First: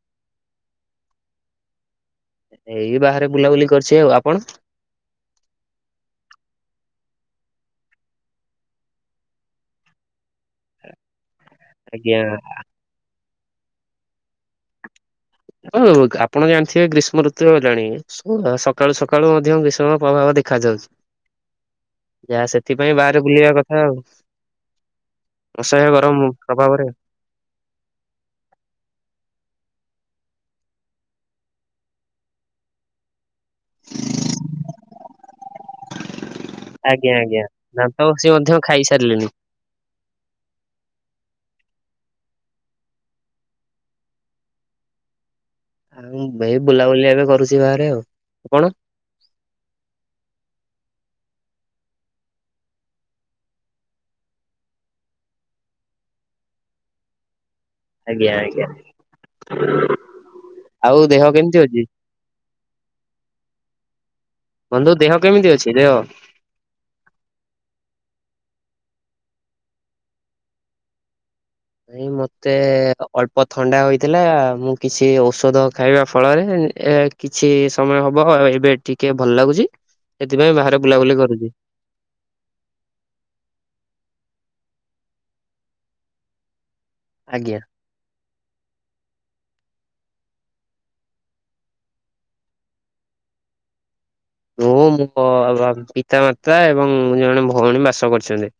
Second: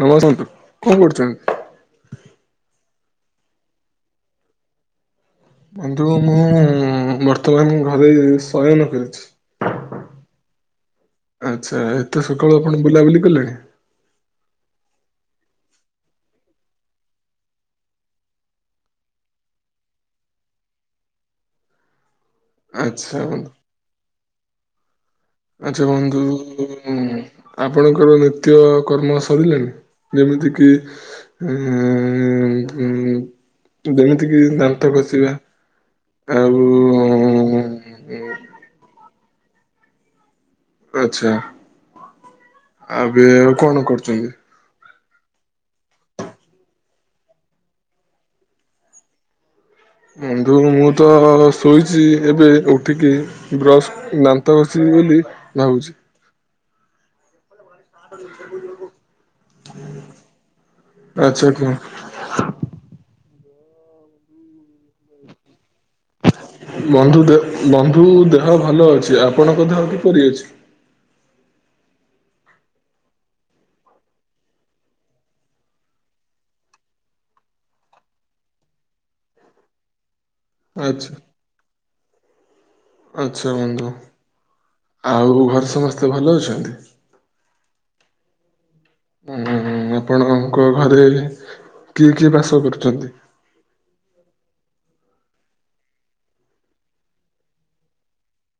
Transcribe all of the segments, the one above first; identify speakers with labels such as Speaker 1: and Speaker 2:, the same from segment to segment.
Speaker 1: ନ ଆସନ୍ତୁ କଣ କରୁଛନ୍ତି?
Speaker 2: ଏଇ ବାହାରେ ବୁଲାବୁଲି କରିଛି ଆଉ ଆପଣ?
Speaker 1: କିନ୍ତୁ ମୁଁ ବର୍ତ୍ତମାନ ଘରେ ଶୟନ କରିଛି।
Speaker 2: [inaudible]
Speaker 1: ଆଚ୍ଛା
Speaker 2: ଆଜ୍ଞା
Speaker 1: ଏତେ ସକାଳୁ ଆପଣ ବୁଲାବୁଲି କଲେଣି?
Speaker 2: ହଁ ଆପଣ ଜାଣିଥିବେ ଗ୍ରୀଷ୍ମ ଋତୁ ଆଇଲାଣି। ସକାଳୁ ସକାଳୁ ମଧ୍ୟ ଗ୍ରୀଷ୍ମର ପ୍ରଭାବ ଦେଖାଯାଉଛି। ଯାହା ସେଥିପାଇଁ
Speaker 1: ଆଚ୍ଛା
Speaker 2: ବାହାରେ
Speaker 1: ବନ୍ଧୁ।
Speaker 2: ବୁଲିବା କଥା ଆଉ।
Speaker 1: ଆଚ୍ଛା
Speaker 2: ଅସହ୍ୟ
Speaker 1: ବନ୍ଧୁ
Speaker 2: ଗରମ
Speaker 1: ଉ
Speaker 2: ପ୍ରଭାବରେ
Speaker 1: ଆପଣଙ୍କର ନିତ୍ୟ କର୍ମ ସରିଲାଣିି? ଯେମିତି କିି ଉଁ ଯେମିତି କିି ଦାନ୍ତ ଘଷିବା ଆଉ
Speaker 2: ଆଜ୍ଞା ଆଜ୍ଞା ଦାନ୍ତ ଘଷି ମଧ୍ୟ ଖାଇସାରିଲେଣିି।
Speaker 1: ଆଚ୍ଛା ଏବେ ଆଉ କଣ କରୁଚନ୍ତି?
Speaker 2: ଏଇ ବୁଲାବୁଲି ଏବେ କରୁଛି ବାହାରେ ଆଉ। କଣ?
Speaker 1: ବନ୍ଧୁ ମୁଁ ତ ଶୋଇଛି ଏବେ ଉଠିକି ବ୍ରଶ ଦାନ୍ତ ଘଷି ବିଲି ଭାବୁଛି।
Speaker 2: ଆଜ୍ଞା ଆଜ୍ଞା। ଆଉ ଦେହ
Speaker 1: ଆଚ୍ଛା
Speaker 2: କେମତି
Speaker 1: କୁହ
Speaker 2: ଅଛି? ବନ୍ଧୁ ଦେହ କେମିତି ଅଛି? ଦେହ?
Speaker 1: ବନ୍ଧୁ ଦେ ବନ୍ଧୁ ଦେ ଦେହ ଭଲ ଅଛି ଆପଣଙ୍କ ଦେହ କିପରି ଅଛି?
Speaker 2: ନାଇଁ ମତେ ଅଳ୍ପ ଥଣ୍ଡା ହୋଇଥିଲା ମୁଁ କିଛି ଔଷଧ ଖାଇବା ଫଳରେ ଏ କିଛି ସମୟ ହବ ଏବେ ଟିକେ ଭଲ ଲାଗୁଚି ସେଥିପାଇଁ ବାହାରେ
Speaker 1: ଆଚ୍ଛା
Speaker 2: ବୁଲାବୁଲି କରୁଚି।
Speaker 1: ଆଚ୍ଛା ବନ୍ଧୁ। ଆଉ ଘରେ ସମସ୍ତେ ଭଲ ଅଛନ୍ତି?
Speaker 2: ଆଜ୍ଞା।
Speaker 1: ହୁଁ- ହୁଁ- ହୁଁ। ଆପଣଙ୍କ ଘରେ କିଏ କିଏ ବାସ କରୁଚନ୍ତି?
Speaker 2: ମୁଁ ଏବଂ ପିତା ମାତା ଏବଂ ଜଣେ ଭଉଣୀ ବାସ କରିଛନ୍ତି।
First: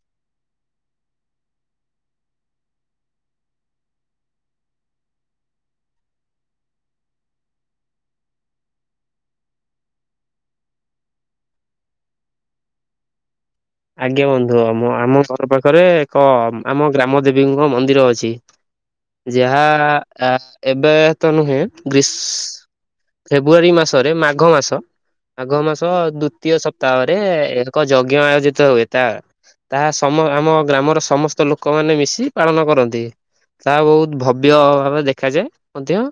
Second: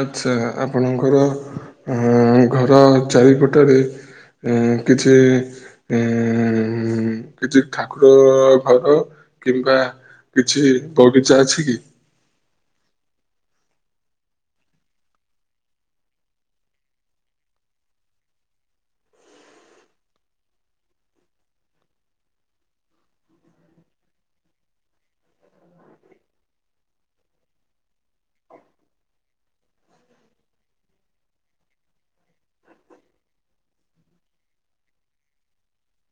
Speaker 1: ଆଚ୍ଛା ଆପଣଙ୍କର ଉଁ ଘର ଚାରିପଟରେ ଉଁ କିଛି ଉମ୍ କିଛି ଠାକୁର ଘର କିମ୍ବା କିଛି ବଗିଚା ଅଛି କି?
Speaker 2: ଆଜ୍ଞା ବନ୍ଧୁ। ଆମ ଆମ ଘର ପାଖରେ ଏକ ଆମ ଗ୍ରାମ ଦେବୀଙ୍କ ମନ୍ଦିର ଅଛି। ଯାହା ଏବେ ତ ନୁହେଁ ଗ୍ରୀସ୍ ଫେବୃଆରୀ ମାସରେ ମାଘ ମାସ ମାଘ ମାସ ଦୁତୀୟ ସପ୍ତାହରେ ଏକ ଯଜ୍ଞ ଆୟୋଜିତ ହୁଏ ତା ତାହା ସମ ଆମ ଗ୍ରାମର ସମସ୍ତ ଲୋକମାନେ ମିଶି ପାଳନ କରନ୍ତି। ତାହା ବହୁତ ଭବ୍ୟ ଭାବରେ ଦେଖାଯାଏ ମଧ୍ୟ।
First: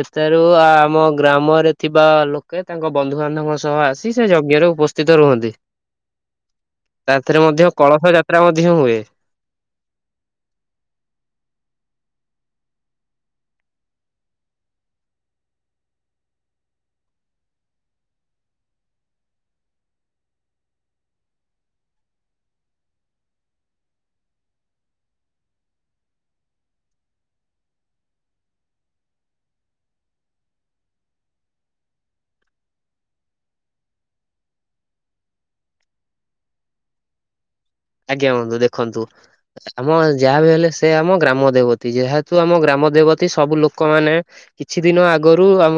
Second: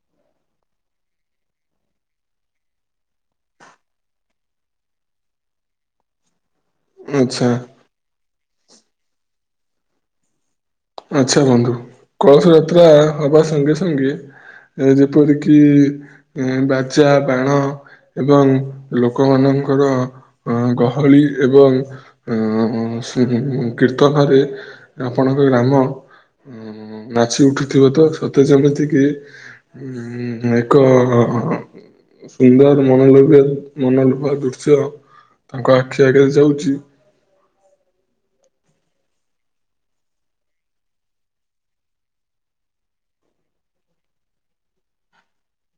Speaker 2: ସେଠାରୁ ଆମ ଗ୍ରାମରେ ଥିବା ଲୋକେ ତାଙ୍କ ବନ୍ଧୁବାନ୍ଧବଙ୍କ ସହ ଆସି ସେ ଯଜ୍ଞ ରେ ଉ ପସ୍ଥିତ ରୁହନ୍ତି। ତାଥେରେ
Speaker 1: ଆଚ୍ଛା
Speaker 2: ମଧ୍ୟ କଳସ ଯାତ୍ରା ମଧ୍ୟ ହୁଏ।
Speaker 1: ଆଚ୍ଛା ବନ୍ଧୁ କଳସ ଯାତ୍ରା ହବା ସଙ୍ଗେ ସଙ୍ଗେ ଏ ଯେପରିକି ବାଜା, ବାଣ ଏବଂ ଲୋକମାନଙ୍କର ଅ ଗହଳି ଏବଂ ଅ ସେ କୀର୍ତ୍ତନରେ ଆପଣଙ୍କ ଗ୍ରାମ ଉଁ ନାଚି ଉଠୁଥିବ ତ ସତେ ଯେମିତି କି ହୁଁ ଏକ ସୁନ୍ଦର ମନଲୋଭ୍ୟ ମନଲୋଭା ଦୃଶ୍ୟ ତାଙ୍କ ଆଖି ଆଗରେ ଯାଉଚି
Speaker 2: ଆଜ୍ଞା ବନ୍ଧୁ ଦେଖନ୍ତୁ ଆମ ଯାହା ବି ହେଲେ ସେ ଆମ ଗ୍ରାମ ଦେବତୀ, ଯେହେତୁ ଆମ ଗ୍ରାମ ଆମ ଦେବତୀ ସବୁ ଲୋକ ମାନେ କିଛି ଦିନ ଆଗରୁ ଆମ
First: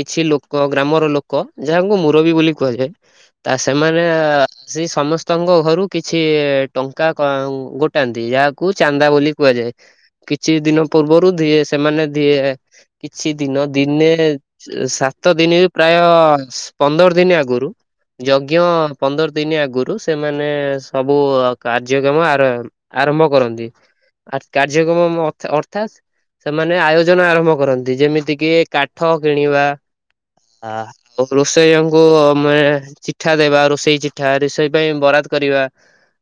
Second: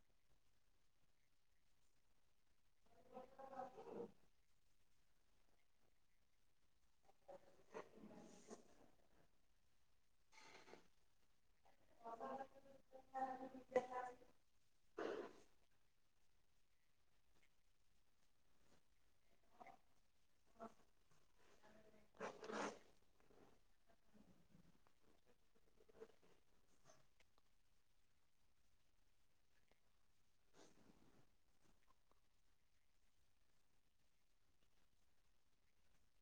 Speaker 2: କିଛି ଲୋକ ଗ୍ରାମର ଲୋକ ଯାହାଙ୍କୁ ମୁରବୀ ବୋଲି କୁହାଯାଏ, ତା ସେମାନେ ସେ ସମସ୍ତଙ୍କ ଘରୁ କିଛି ସେ ଟଙ୍କା ଗୋଟାନ୍ତି ଯାହାକୁ ଚାନ୍ଦା ବୋଲି କୁହାଯାଏ। କିଛି ଦିନ ପୂର୍ବରୁ ଦିଏ ସେମାନେ ଦିଏ କିଛି ଦିନ ଦିନେ ସେ ସା ତ ଦିନ ପ୍ରାୟ ପନ୍ଦର ଦିନ ଆଗରୁ ଯଜ୍ଞ ପନ୍ଦର ଦିନ ଆଗରୁ ସେମାନେ ସବୁ କାର୍ଯ୍ୟକ୍ରମ ଆର ଆରମ୍ଭ କରନ୍ତି। ଆ କାର୍ଯ୍ୟକ୍ରମ ଅର୍ଥାତ୍। ସେମାନେ ଆୟୋଜନ ଆରମ୍ଭ କରନ୍ତି, ଯେମିତି କିି କାଠ କିଣିବା। ଆଉ ରୋଷେଇଙ୍କୁ ଆ ଚିଠା ଦେବା, ରୋଷେଇ ଚିଠା ରୋଷେଇ ପାଇଁ ବରା କରିବା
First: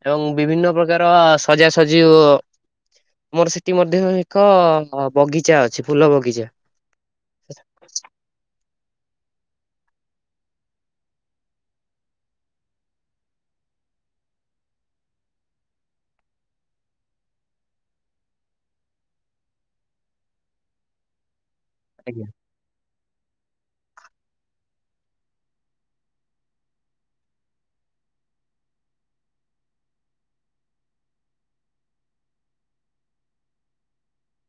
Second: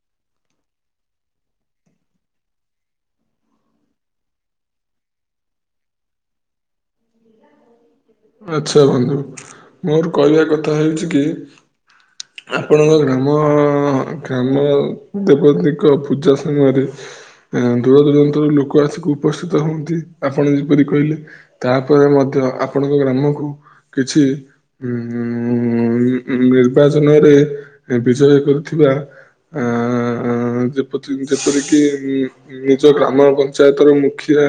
Speaker 2: ଏବଂ ବିଭିନ୍ନ ପ୍ରକାର ସଜାସଜି। ଆମର ସେଠି ମଧ୍ୟ ଏକ ବଗିଚା ଅଛି ଫୁଲ ବଗିଚା। [inaudible]
Speaker 1: ଆଚ୍ଛା ବନ୍ଧୁ ମୋର କହିବା କଥା ହେଉଛି କି। ଆପଣଙ୍କ ଗ୍ରାମ ଗ୍ରାମ ଦେବତୀଙ୍କ ପୂଜା ସମୟରେ ଦୂର ଦୂରାନ୍ତରୁ ଲୋକ ଆସିକି ଉପସ୍ଥିତ ହୁଅନ୍ତି, ଆପଣ ଯେପରି କହିଲେ। ତାପରେ
Speaker 2: ଆଜ୍ଞା।
Speaker 1: ମଧ୍ୟ ଆପଣଙ୍କ ଗ୍ରାମକୁ କିଛି ଉ ନିର୍ବାଚନରେ ବିଜୟ କରଥିବା ଆ ଯେପ ଯେପରିକି ନିଜ ଗ୍ରାମ ପଞ୍ଚାୟତର ମୁଖିଆ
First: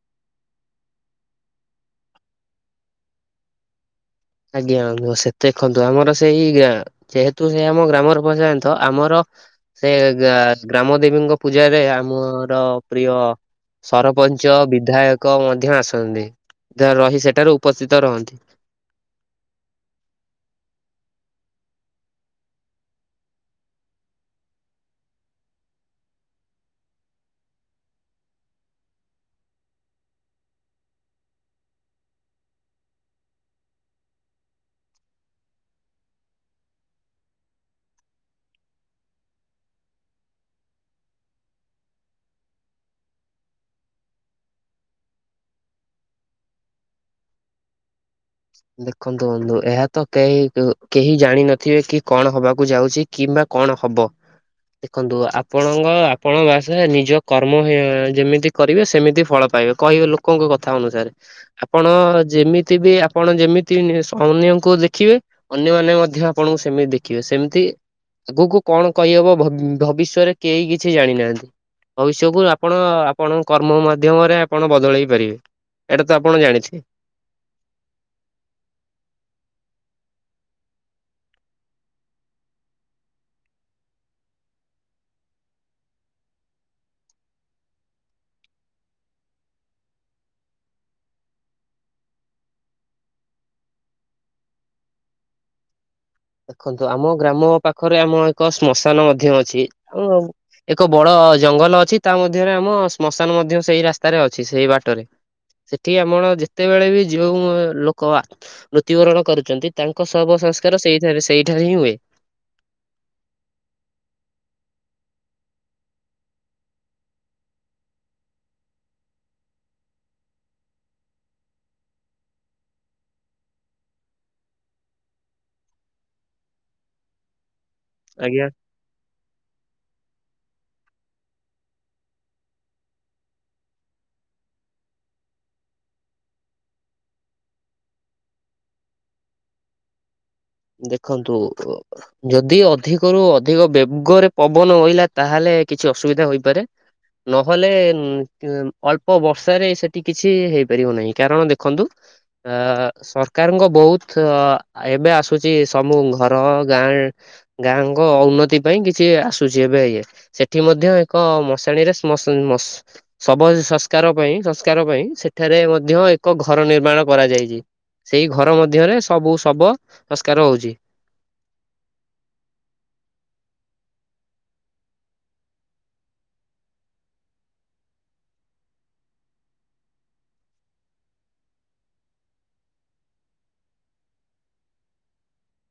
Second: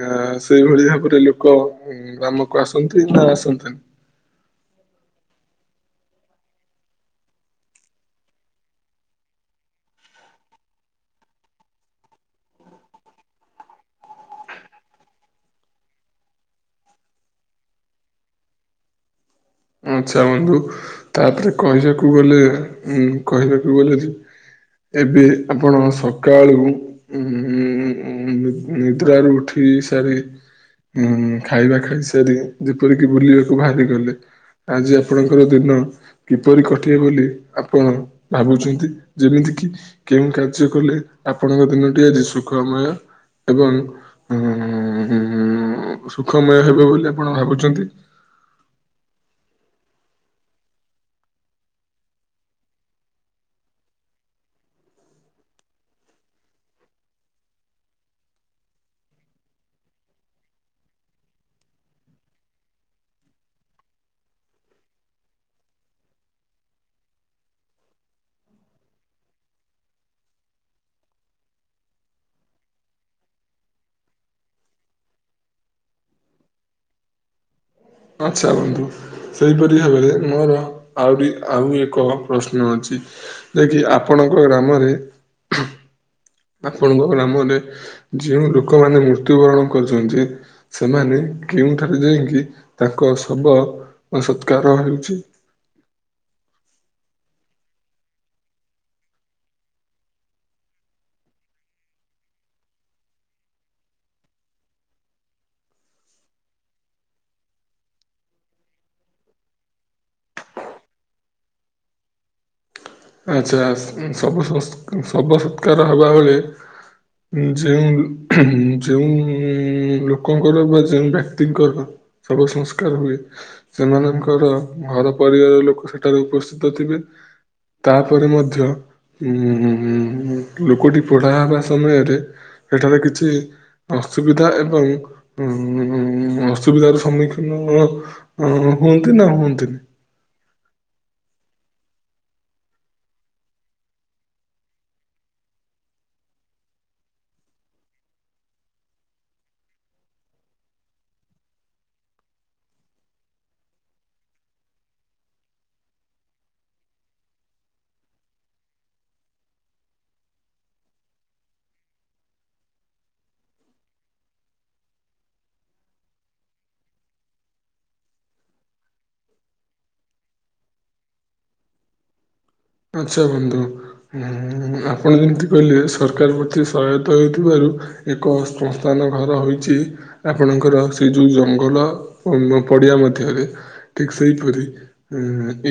Speaker 1: ଆ ସେଇଭଳି ଭାବରେ ଲୋକ ହଁ ଆମକୁ ଆସନ୍ତୁ ନା ଆସନ୍ତିନି?
Speaker 2: ଆଜ୍ଞା ସେତ ଦେଖନ୍ତୁ ଆମର ସେଇ ଯେହେତୁ ସେ ଆମ ଗ୍ରାମର ପଞ୍ଚାୟନ୍ତ ଆମର ସେ ଗ୍ରାମ ଦେବୀଙ୍କ ପୂଜାରେ ଆମର ପ୍ରିୟ ସରପଞ୍ଚ ବିଧାୟକ ମଧ୍ୟ ଆସନ୍ତି। ଯାହା ରହି ସେଠାରୁ ଉପସ୍ଥିତ ରହନ୍ତି।
Speaker 1: ଆଚ୍ଛା ବନ୍ଧୁ ତାପରେ କହିବାକୁ ଗଲେ ଉ କହିବାକୁ ଗଲେ। ଏବେ ଆପଣ ସକାଳୁ ଉ ନିଦ୍ରାରୁ ଉଠି ଇ ସାରି ଉ ଖାଇବା ଖାଇ ସାରି ଯେପରିକି ବୁଲିବାକୁ ବାହାରିଗଲେ। ଆଜି ଆପଣଙ୍କର ଦିନ କିପରି କଟିବ ବୋଲି ଆପଣ ଭାବୁଛନ୍ତି ଯେମିତି କେଉଁ କାର୍ଯ୍ୟ କଲେ ଆପଣଙ୍କ ଦିନଟି ଆଜି ସୁଖମୟ ଏବଂ ଉ ସୁଖମୟ ହେବ ବୋଲି ଆପଣ ଭାବୁଛନ୍ତି?
Speaker 2: ଦେଖନ୍ତୁ ବନ୍ଧୁ ଏହା ତ କେହି କେହି ଜାଣିିନଥିବେ କି କଣ ହବାକୁ ଯାଉଛି, କିମ୍ବା କଣ ହବ? ଦେଖନ୍ତୁ ଆପଣଙ୍କ ଆପଣ ବାସ ନିଜ କର୍ମ ଯେମିତି କରିବେ ସେମିତି ଫଳ। ପାଇବେ କହିବେ ଲୋକଙ୍କ କଥା ଅନୁସାରେ ଆପଣ ଯେମିତି ବି ଆପଣ ଯେମିତି ଅନ୍ୟଙ୍କୁ ଦେଖିବେ ଅନ୍ୟମାନେ ମଧ୍ୟ ଆପଣଙ୍କୁ ସେମିତି ଦେଖିବେ ସେମିତି। ଆଗକୁ କଣ କହିହବ ଭବିଷ୍ୟରେ କେହି କିଛି ଜାଣିନାହାନ୍ତି। ଭବଷ୍ୟକୁ ଆପଣ ଆପଣଙ୍କ କର୍ମ ମାଧ୍ୟମରେ ଆପଣ ବଦଳେଇ ପାରିବେ। ଏଇଟା ତ ଆପଣ ଜାଣିଥିବେ।
Speaker 1: [inaudible] ଆଚ୍ଛା ବନ୍ଧୁ ସେହିପରି ଭାବରେ ମୋର ଆହୁରି ଆହୁରି ଏକ ପ୍ରଶ୍ନ ଅଛି। ଯେଖି ଆପଣଙ୍କ ଗ୍ରାମରେ ଆପଣଙ୍କ ଗ୍ରାମରେ ଯେଉଁ ଲୋକମାନେ ମୃତ୍ୟୁବରଣ କରୁଛନ୍ତି ସେମାନେ କେଉଁଠାରେ ଯାଇକି ତାଙ୍କ ଶବ ସତ୍କାର ହେଉଛି।
Speaker 2: ଦେଖନ୍ତୁ ଆମ ଗ୍ରାମ ପାଖରେ ଆମ ଏକ ଶ୍ମଶାନ ମଧ୍ୟ ଅଛି, ଆ ଏକ ବଡ ଅ ଜଙ୍ଗଲ ଅଛି, ତା ମଧ୍ୟରେ ଆମ ଶ୍ମଶାନ ମଧ୍ୟ ସେଇ ରାସ୍ତାରେ ଅଛି ସେଇ ବାଟରେ ସେଠି ଆମର ଯେତେବେଳେ ବି ଯଉ ଲୋକ ମୃତ୍ୟୁବରଣ କରୁଛନ୍ତି ତାଙ୍କ ସହ ସଂସ୍କାର ସେଠ ସେଇଠାରେ ହିଁ ହୁଏ।
Speaker 1: ଆଚ୍ଛା ଶବ ଶବ ସତ୍କାର ଶବ ସତ୍କାର ହେବାବେଳେ ଯେଉଁ ଯେଉ ଲୋକଙ୍କର ବା ଯେୋଉଁ ବ୍ୟକ୍ତିଙ୍କର ସବୁ ସଂସ୍କାର ହୁଏ ସେମାନଙ୍କର ଘର ପରିବାର ଲୋକ ସେଠାରେ ଉପସ୍ଥିତ ଥିବେ। ତାପରେ
Speaker 2: ଆଜ୍ଞା
Speaker 1: ମଧ୍ୟ ହଁଁ ହଁ। ଲୋକଟି ପଢା ହେବା ସମୟରେ ସେଠାରେ କିଛି ଅସୁବିଧା ଏବଂ ଉ ଅସୁବିଧାର ସମ୍ମୁଖୀନ ହୁଅନ୍ତି ନା ହୁଅନ୍ତିନି।
Speaker 2: ଦେଖନ୍ତୁ ଯଦି ଅଧିକରୁୁ ଅଧିକ ବେଗରେ ପବନ ଓଇଲା ତାହେଲେ କିଛି କିଛି ଅସୁବିଧା ହୋଇପାରେ। ନହେଲେ ଅଳ୍ପ ବର୍ଷାରେ ସେଠି କିଛି ହେଇପାରିବ ନାହିଁ କାରଣ ଦେଖନ୍ତୁ ଅ ସରକାରଙ୍କ ବହୁତ ଅ ଏବେ ଆସ ଆସୁଛି ସବୁ ଘର ଗାଁ ଗାଁଙ୍କ ଉନ୍ନତି ପାଇଁ କିଛି ଆସୁଛି ଏବେ ଇଏ। ସେଠି ମଧ୍ୟ ଏକ ମଶାଣିରେ ଶମସ୍ ସ ଶବ ସଂସ୍କାର ପାଇଁ ସଂସ୍କାର ପାଇଁ ସେଠ ଏଠାରେ ମଧ୍ୟ ଏକ ଘର ନିର୍ମାଣ କରାଯାଇଛି। ସେଇ ଘର ମଧ୍ୟରେ ସବୁ ସବ ସଂସ୍କାର ହଉଛି। [inaudible]
Speaker 1: ଆଚ୍ଛା ବନ୍ଧୁ, ହୁ ଆପଣ ଯେମତି କହିଲେ ସରକାର ପ୍ରତି ସହାୟତା ହେଉଥିବାରୁ ଏକ ଶ୍ମଶାନ ଘର ହେଇଛି ଆପଣଙ୍କର ସେ ଯୋଉ ଜଙ୍ଗଲ ପଡ଼ିଆ ମଧ୍ୟରେ! ଠିକ୍ ସେହିପରି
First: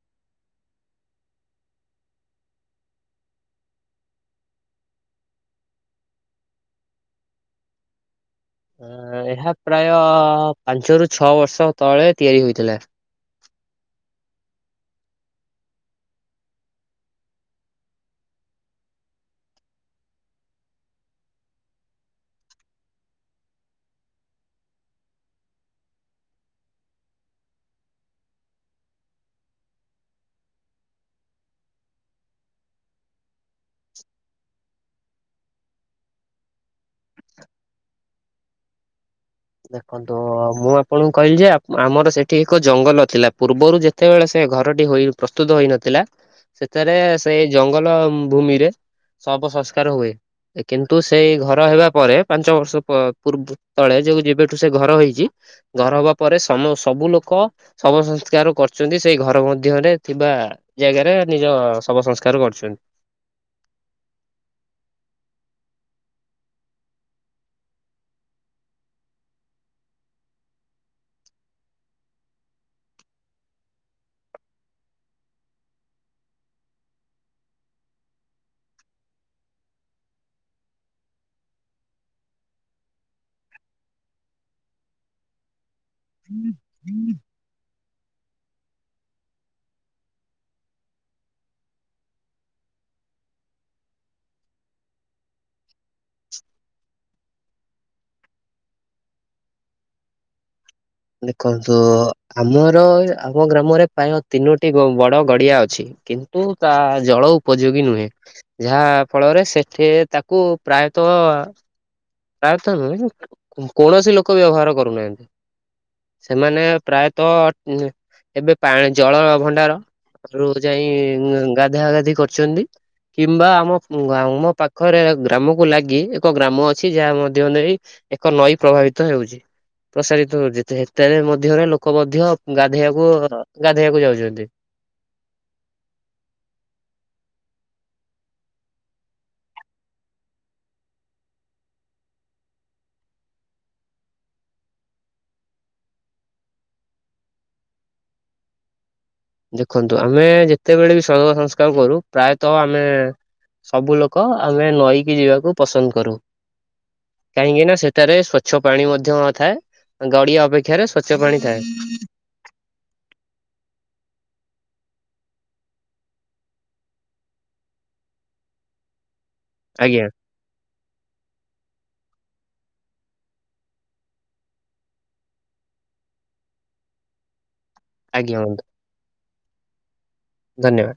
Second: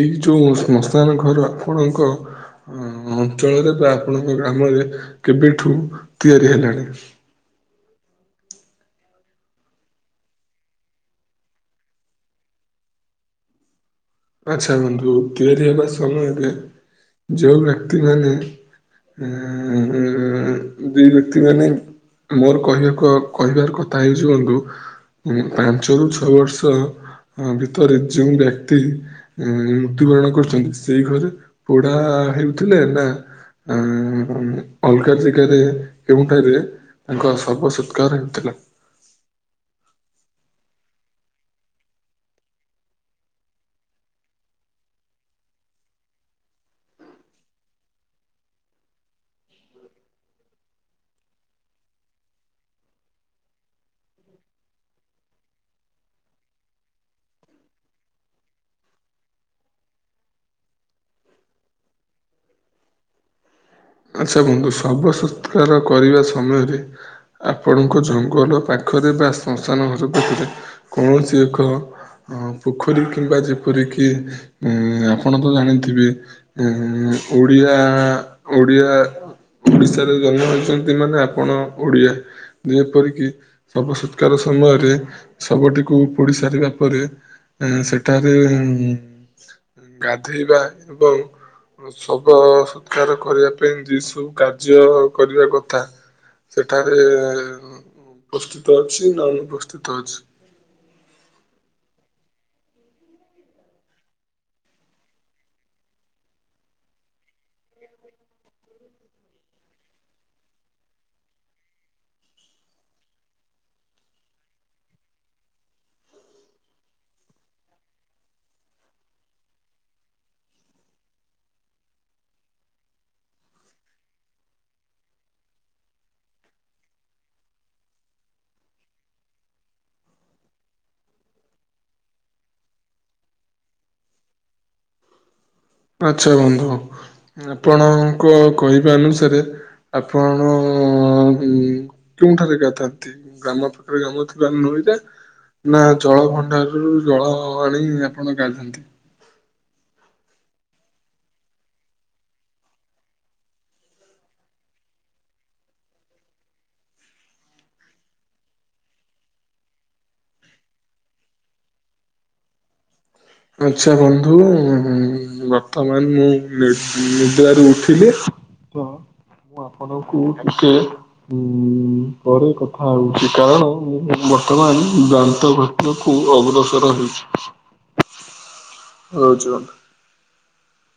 Speaker 1: ଏଇ ଯୋଉ ସମଶାନ ଘର ଆପଣଙ୍କ ଅ ଅଞ୍ଚଳରେ ବା ଆପଣଙ୍କ ଗ୍ରାମରେ କେବେଠୁ ତିଆରି ହେଲାଣି। ହୁଁ [inaudible]
Speaker 2: ଏହା ପ୍ରାୟ ପାଞ୍ଚରୁ ଛଅ ବର୍ଷ ତଳେ ତିଆରି ହୋଇଥିଲା।
Speaker 1: [inaudible] ଆଚ୍ଛା ବନ୍ଧୁ ତିଆରି ହେବା ସମୟରେ ଯୋଉ ବ୍ୟକ୍ତି ମାନେ ଅ ହ ବ୍ୟକ୍ତି ମାନେ। ମୋର କହିବାକୁ ଆଉ କହିବାର କଥା ହେଇଛି ବନ୍ଧୁ। ଉଁ ପାଞ୍ଚରୁ ଛଅ ବର୍ଷ ଅ ଭିତରେ ଯେଉଁ ବ୍ୟକ୍ତି ଉଁ ମୃତ୍ୟୁବରଣ କରୁଛନ୍ତି ସେଇ ଘରେ ପୋଢା ହେଉଥିଲେ ନା ନା ଅଲଗା ଜାଗାରେ କେଉଁଠାରେ ତାଙ୍କଉ ଶବ ସତ୍କାର ହେଉଥିଲା।
Speaker 2: ଦେଖନ୍ତୁ ମୁଁ ଆପଣଙ୍କୁ କହିଲି ଯେ ଆମର ସେଠି ଏକ ଜଙ୍ଗଲ ଥିଲା। ପୂର୍ବରୁ ଯେତେବେଳେ ସେ ଘରଟି ହୋଇ ପ୍ରସ୍ତୁତ ହୋଇନଥିଲା! ସେଥିରେ ସେଇ ଜଙ୍ଗଲ ଭୂମିରେ ଶବ ସଂସ୍କାର ହୁଏ। କିନ୍ତୁ ସେଇ ଘର ହେବା ପରେ ପାଞ୍ଚ ବର୍ଷ ପ ପୂର୍ବ ତଳେ ଯ ଯ ବେଠୁ ସେ ଘର ହେଇଛି! ଘର ହବା ପରେ ସମ ସବୁ ଲୋକ ଶବ ସଂସ୍କାର କରୁଛନ୍ତି ।ସେଇ ଘର ମଧ୍ୟରେ ଥିବା ଜାଗାରେ ନିଜ ଶବ ସଂସ୍କାର କରୁଛନ୍ତି।
Speaker 1: ଆଛା ବନ୍ଧୁ ଶବ ସତ୍କାର କରିବା ସମୟରେ ଆପଣଙ୍କ ଜଙ୍ଗଲ ପାଖରେ ବା ଶ୍ମଶାନ ଘର ପାଖରେ କୌଣସି ଏକ ହ ପୋଖରୀ କିମ୍ବା ଯେପର କିି ଉ ଆପଣ ତ ଜାଣିଥିବେ ଉ ଓଡ଼ିଆ ଓଡ଼ିଆ ଓଡିଶାରେ ଜନ୍ମ ହେଇଛନ୍ତି ମାନେ ଆପଣ ଓଡିଆ। ଯେପରିକି ଶବ ସତ୍କାର ସମୟରେ ଶବଟିକୁ ପୋଡ଼ି ସାରିବା ପରେ। ଉଁ ସେଠାରେ ଉଁ ଗାଧୋଇବା ଏବଂ ସବ ସତ୍କାର କରିବା ପାଇଁ ଯ ସବୁ କାର୍ଯ୍ୟ କରିବା କଥା। ସେଠାରେ ଉପସ୍ଥିତ ଅଛି ନା ଅନୁପସ୍ଥିତ ଅଛି।
Speaker 2: ଦେଖନ୍ତୁ ଆମର ଆମ ଗ୍ରାମରେ ପ୍ରାୟ ତିନୋଟି ବ ବଡ ଗଡିଆ ଅଛି। କିନ୍ତୁ ତା ଜଳ ଉପଯୋଗୀ ନୁହେଁ। ଯାହା ଫଳରେ ସେଠି ତାକୁ ପ୍ରାୟ ତ ପ୍ରାୟତ ନୁହେଁ କୌଣସି ଲୋକ ବ୍ୟବହାର କରୁନାହାନ୍ତି। ସେମାନେ ପ୍ରାୟତଃ ଏବେ ପାଣି ଜଳ ଭଣ୍ଡାର ରୁ ଯାଇ ଗାଧା ଗାଧି କରୁଛନ୍ତି। କିମ୍ବା ଆମ ଆମ ପାଖରେ ଗ୍ରାମକୁ ଲାଗି ଏକ ଗ୍ରାମ ଅଛି। ଅଛି ଯାହା ମଧ୍ୟ ଦେଇ ଏକ ନଈ ପ୍ରଭାବିତ ହେଉଛି। ପ୍ରସାରିତ ହଉଛି ସେତେରେ ମଧ୍ୟରେ ଲୋକ ମଧ୍ୟ ଗାଧେଇବାକୁ ଗାଧେଇବାକୁ ଯାଉଛନ୍ତି।
Speaker 1: ଆଛା ବନ୍ଧୁ ଆପଣଙ୍କ କହିବା ଅନୁସାରେ ଆପଣ ଉ କୋଉଠାରେ ଗାଧାନ୍ତି ଗ୍ରାମ ପାଖରେ ଗ୍ରାମରେ ଥିବା ନଈ। ଏ ନା ଜଳ ଭଣ୍ଡାରରୁ ଜଳ ଆଣି ଆପଣ ଗାଧାନ୍ତି।
Speaker 2: ଦେଖନ୍ତୁ ଆମେ ଯେତେବେଳେ ବି ଶବ ସଂସ୍କାର କରୁ, ପ୍ରାୟତଃ ଆମେ ସବୁ ଲୋକ ଆମେ ନଈକି ଯିବାକୁ ପସନ୍ଦ କରୁ। କାହିଁକି ନା ସେଠାରେ ସ୍ଵଚ୍ଛ ପାଣି ମଧ୍ୟ ଥାଏ। ଗଡିଆ ଅପେକ୍ଷାରେ ସ୍ଵଚ୍ଛ ପାଣି ଥାଏ ।
Speaker 1: ହ [inaudible] ଆଛା ବନ୍ଧୁ ବର୍ତ୍ତମାନ ମୁଁ ନିଦୟାରୁ ଉଠିଲି। ତ ମୁଁ
Speaker 2: ଆଜ୍ଞା
Speaker 1: ଆପଣଙ୍କୁ କି ସେ ହଁ ପରେ କଥା ହଉଛି କାରଣ ମୁଁ ବର୍ତ୍ତମାନ ଦାନ୍ତ ଘଟ କୁ ଅଗ୍ରସର ହେଉଛି।
Speaker 2: ଆଜ୍ଞା ହନ୍ତୁ।
Speaker 1: ରହୁଛୁ।
Speaker 2: ଧନ୍ୟବାଦ।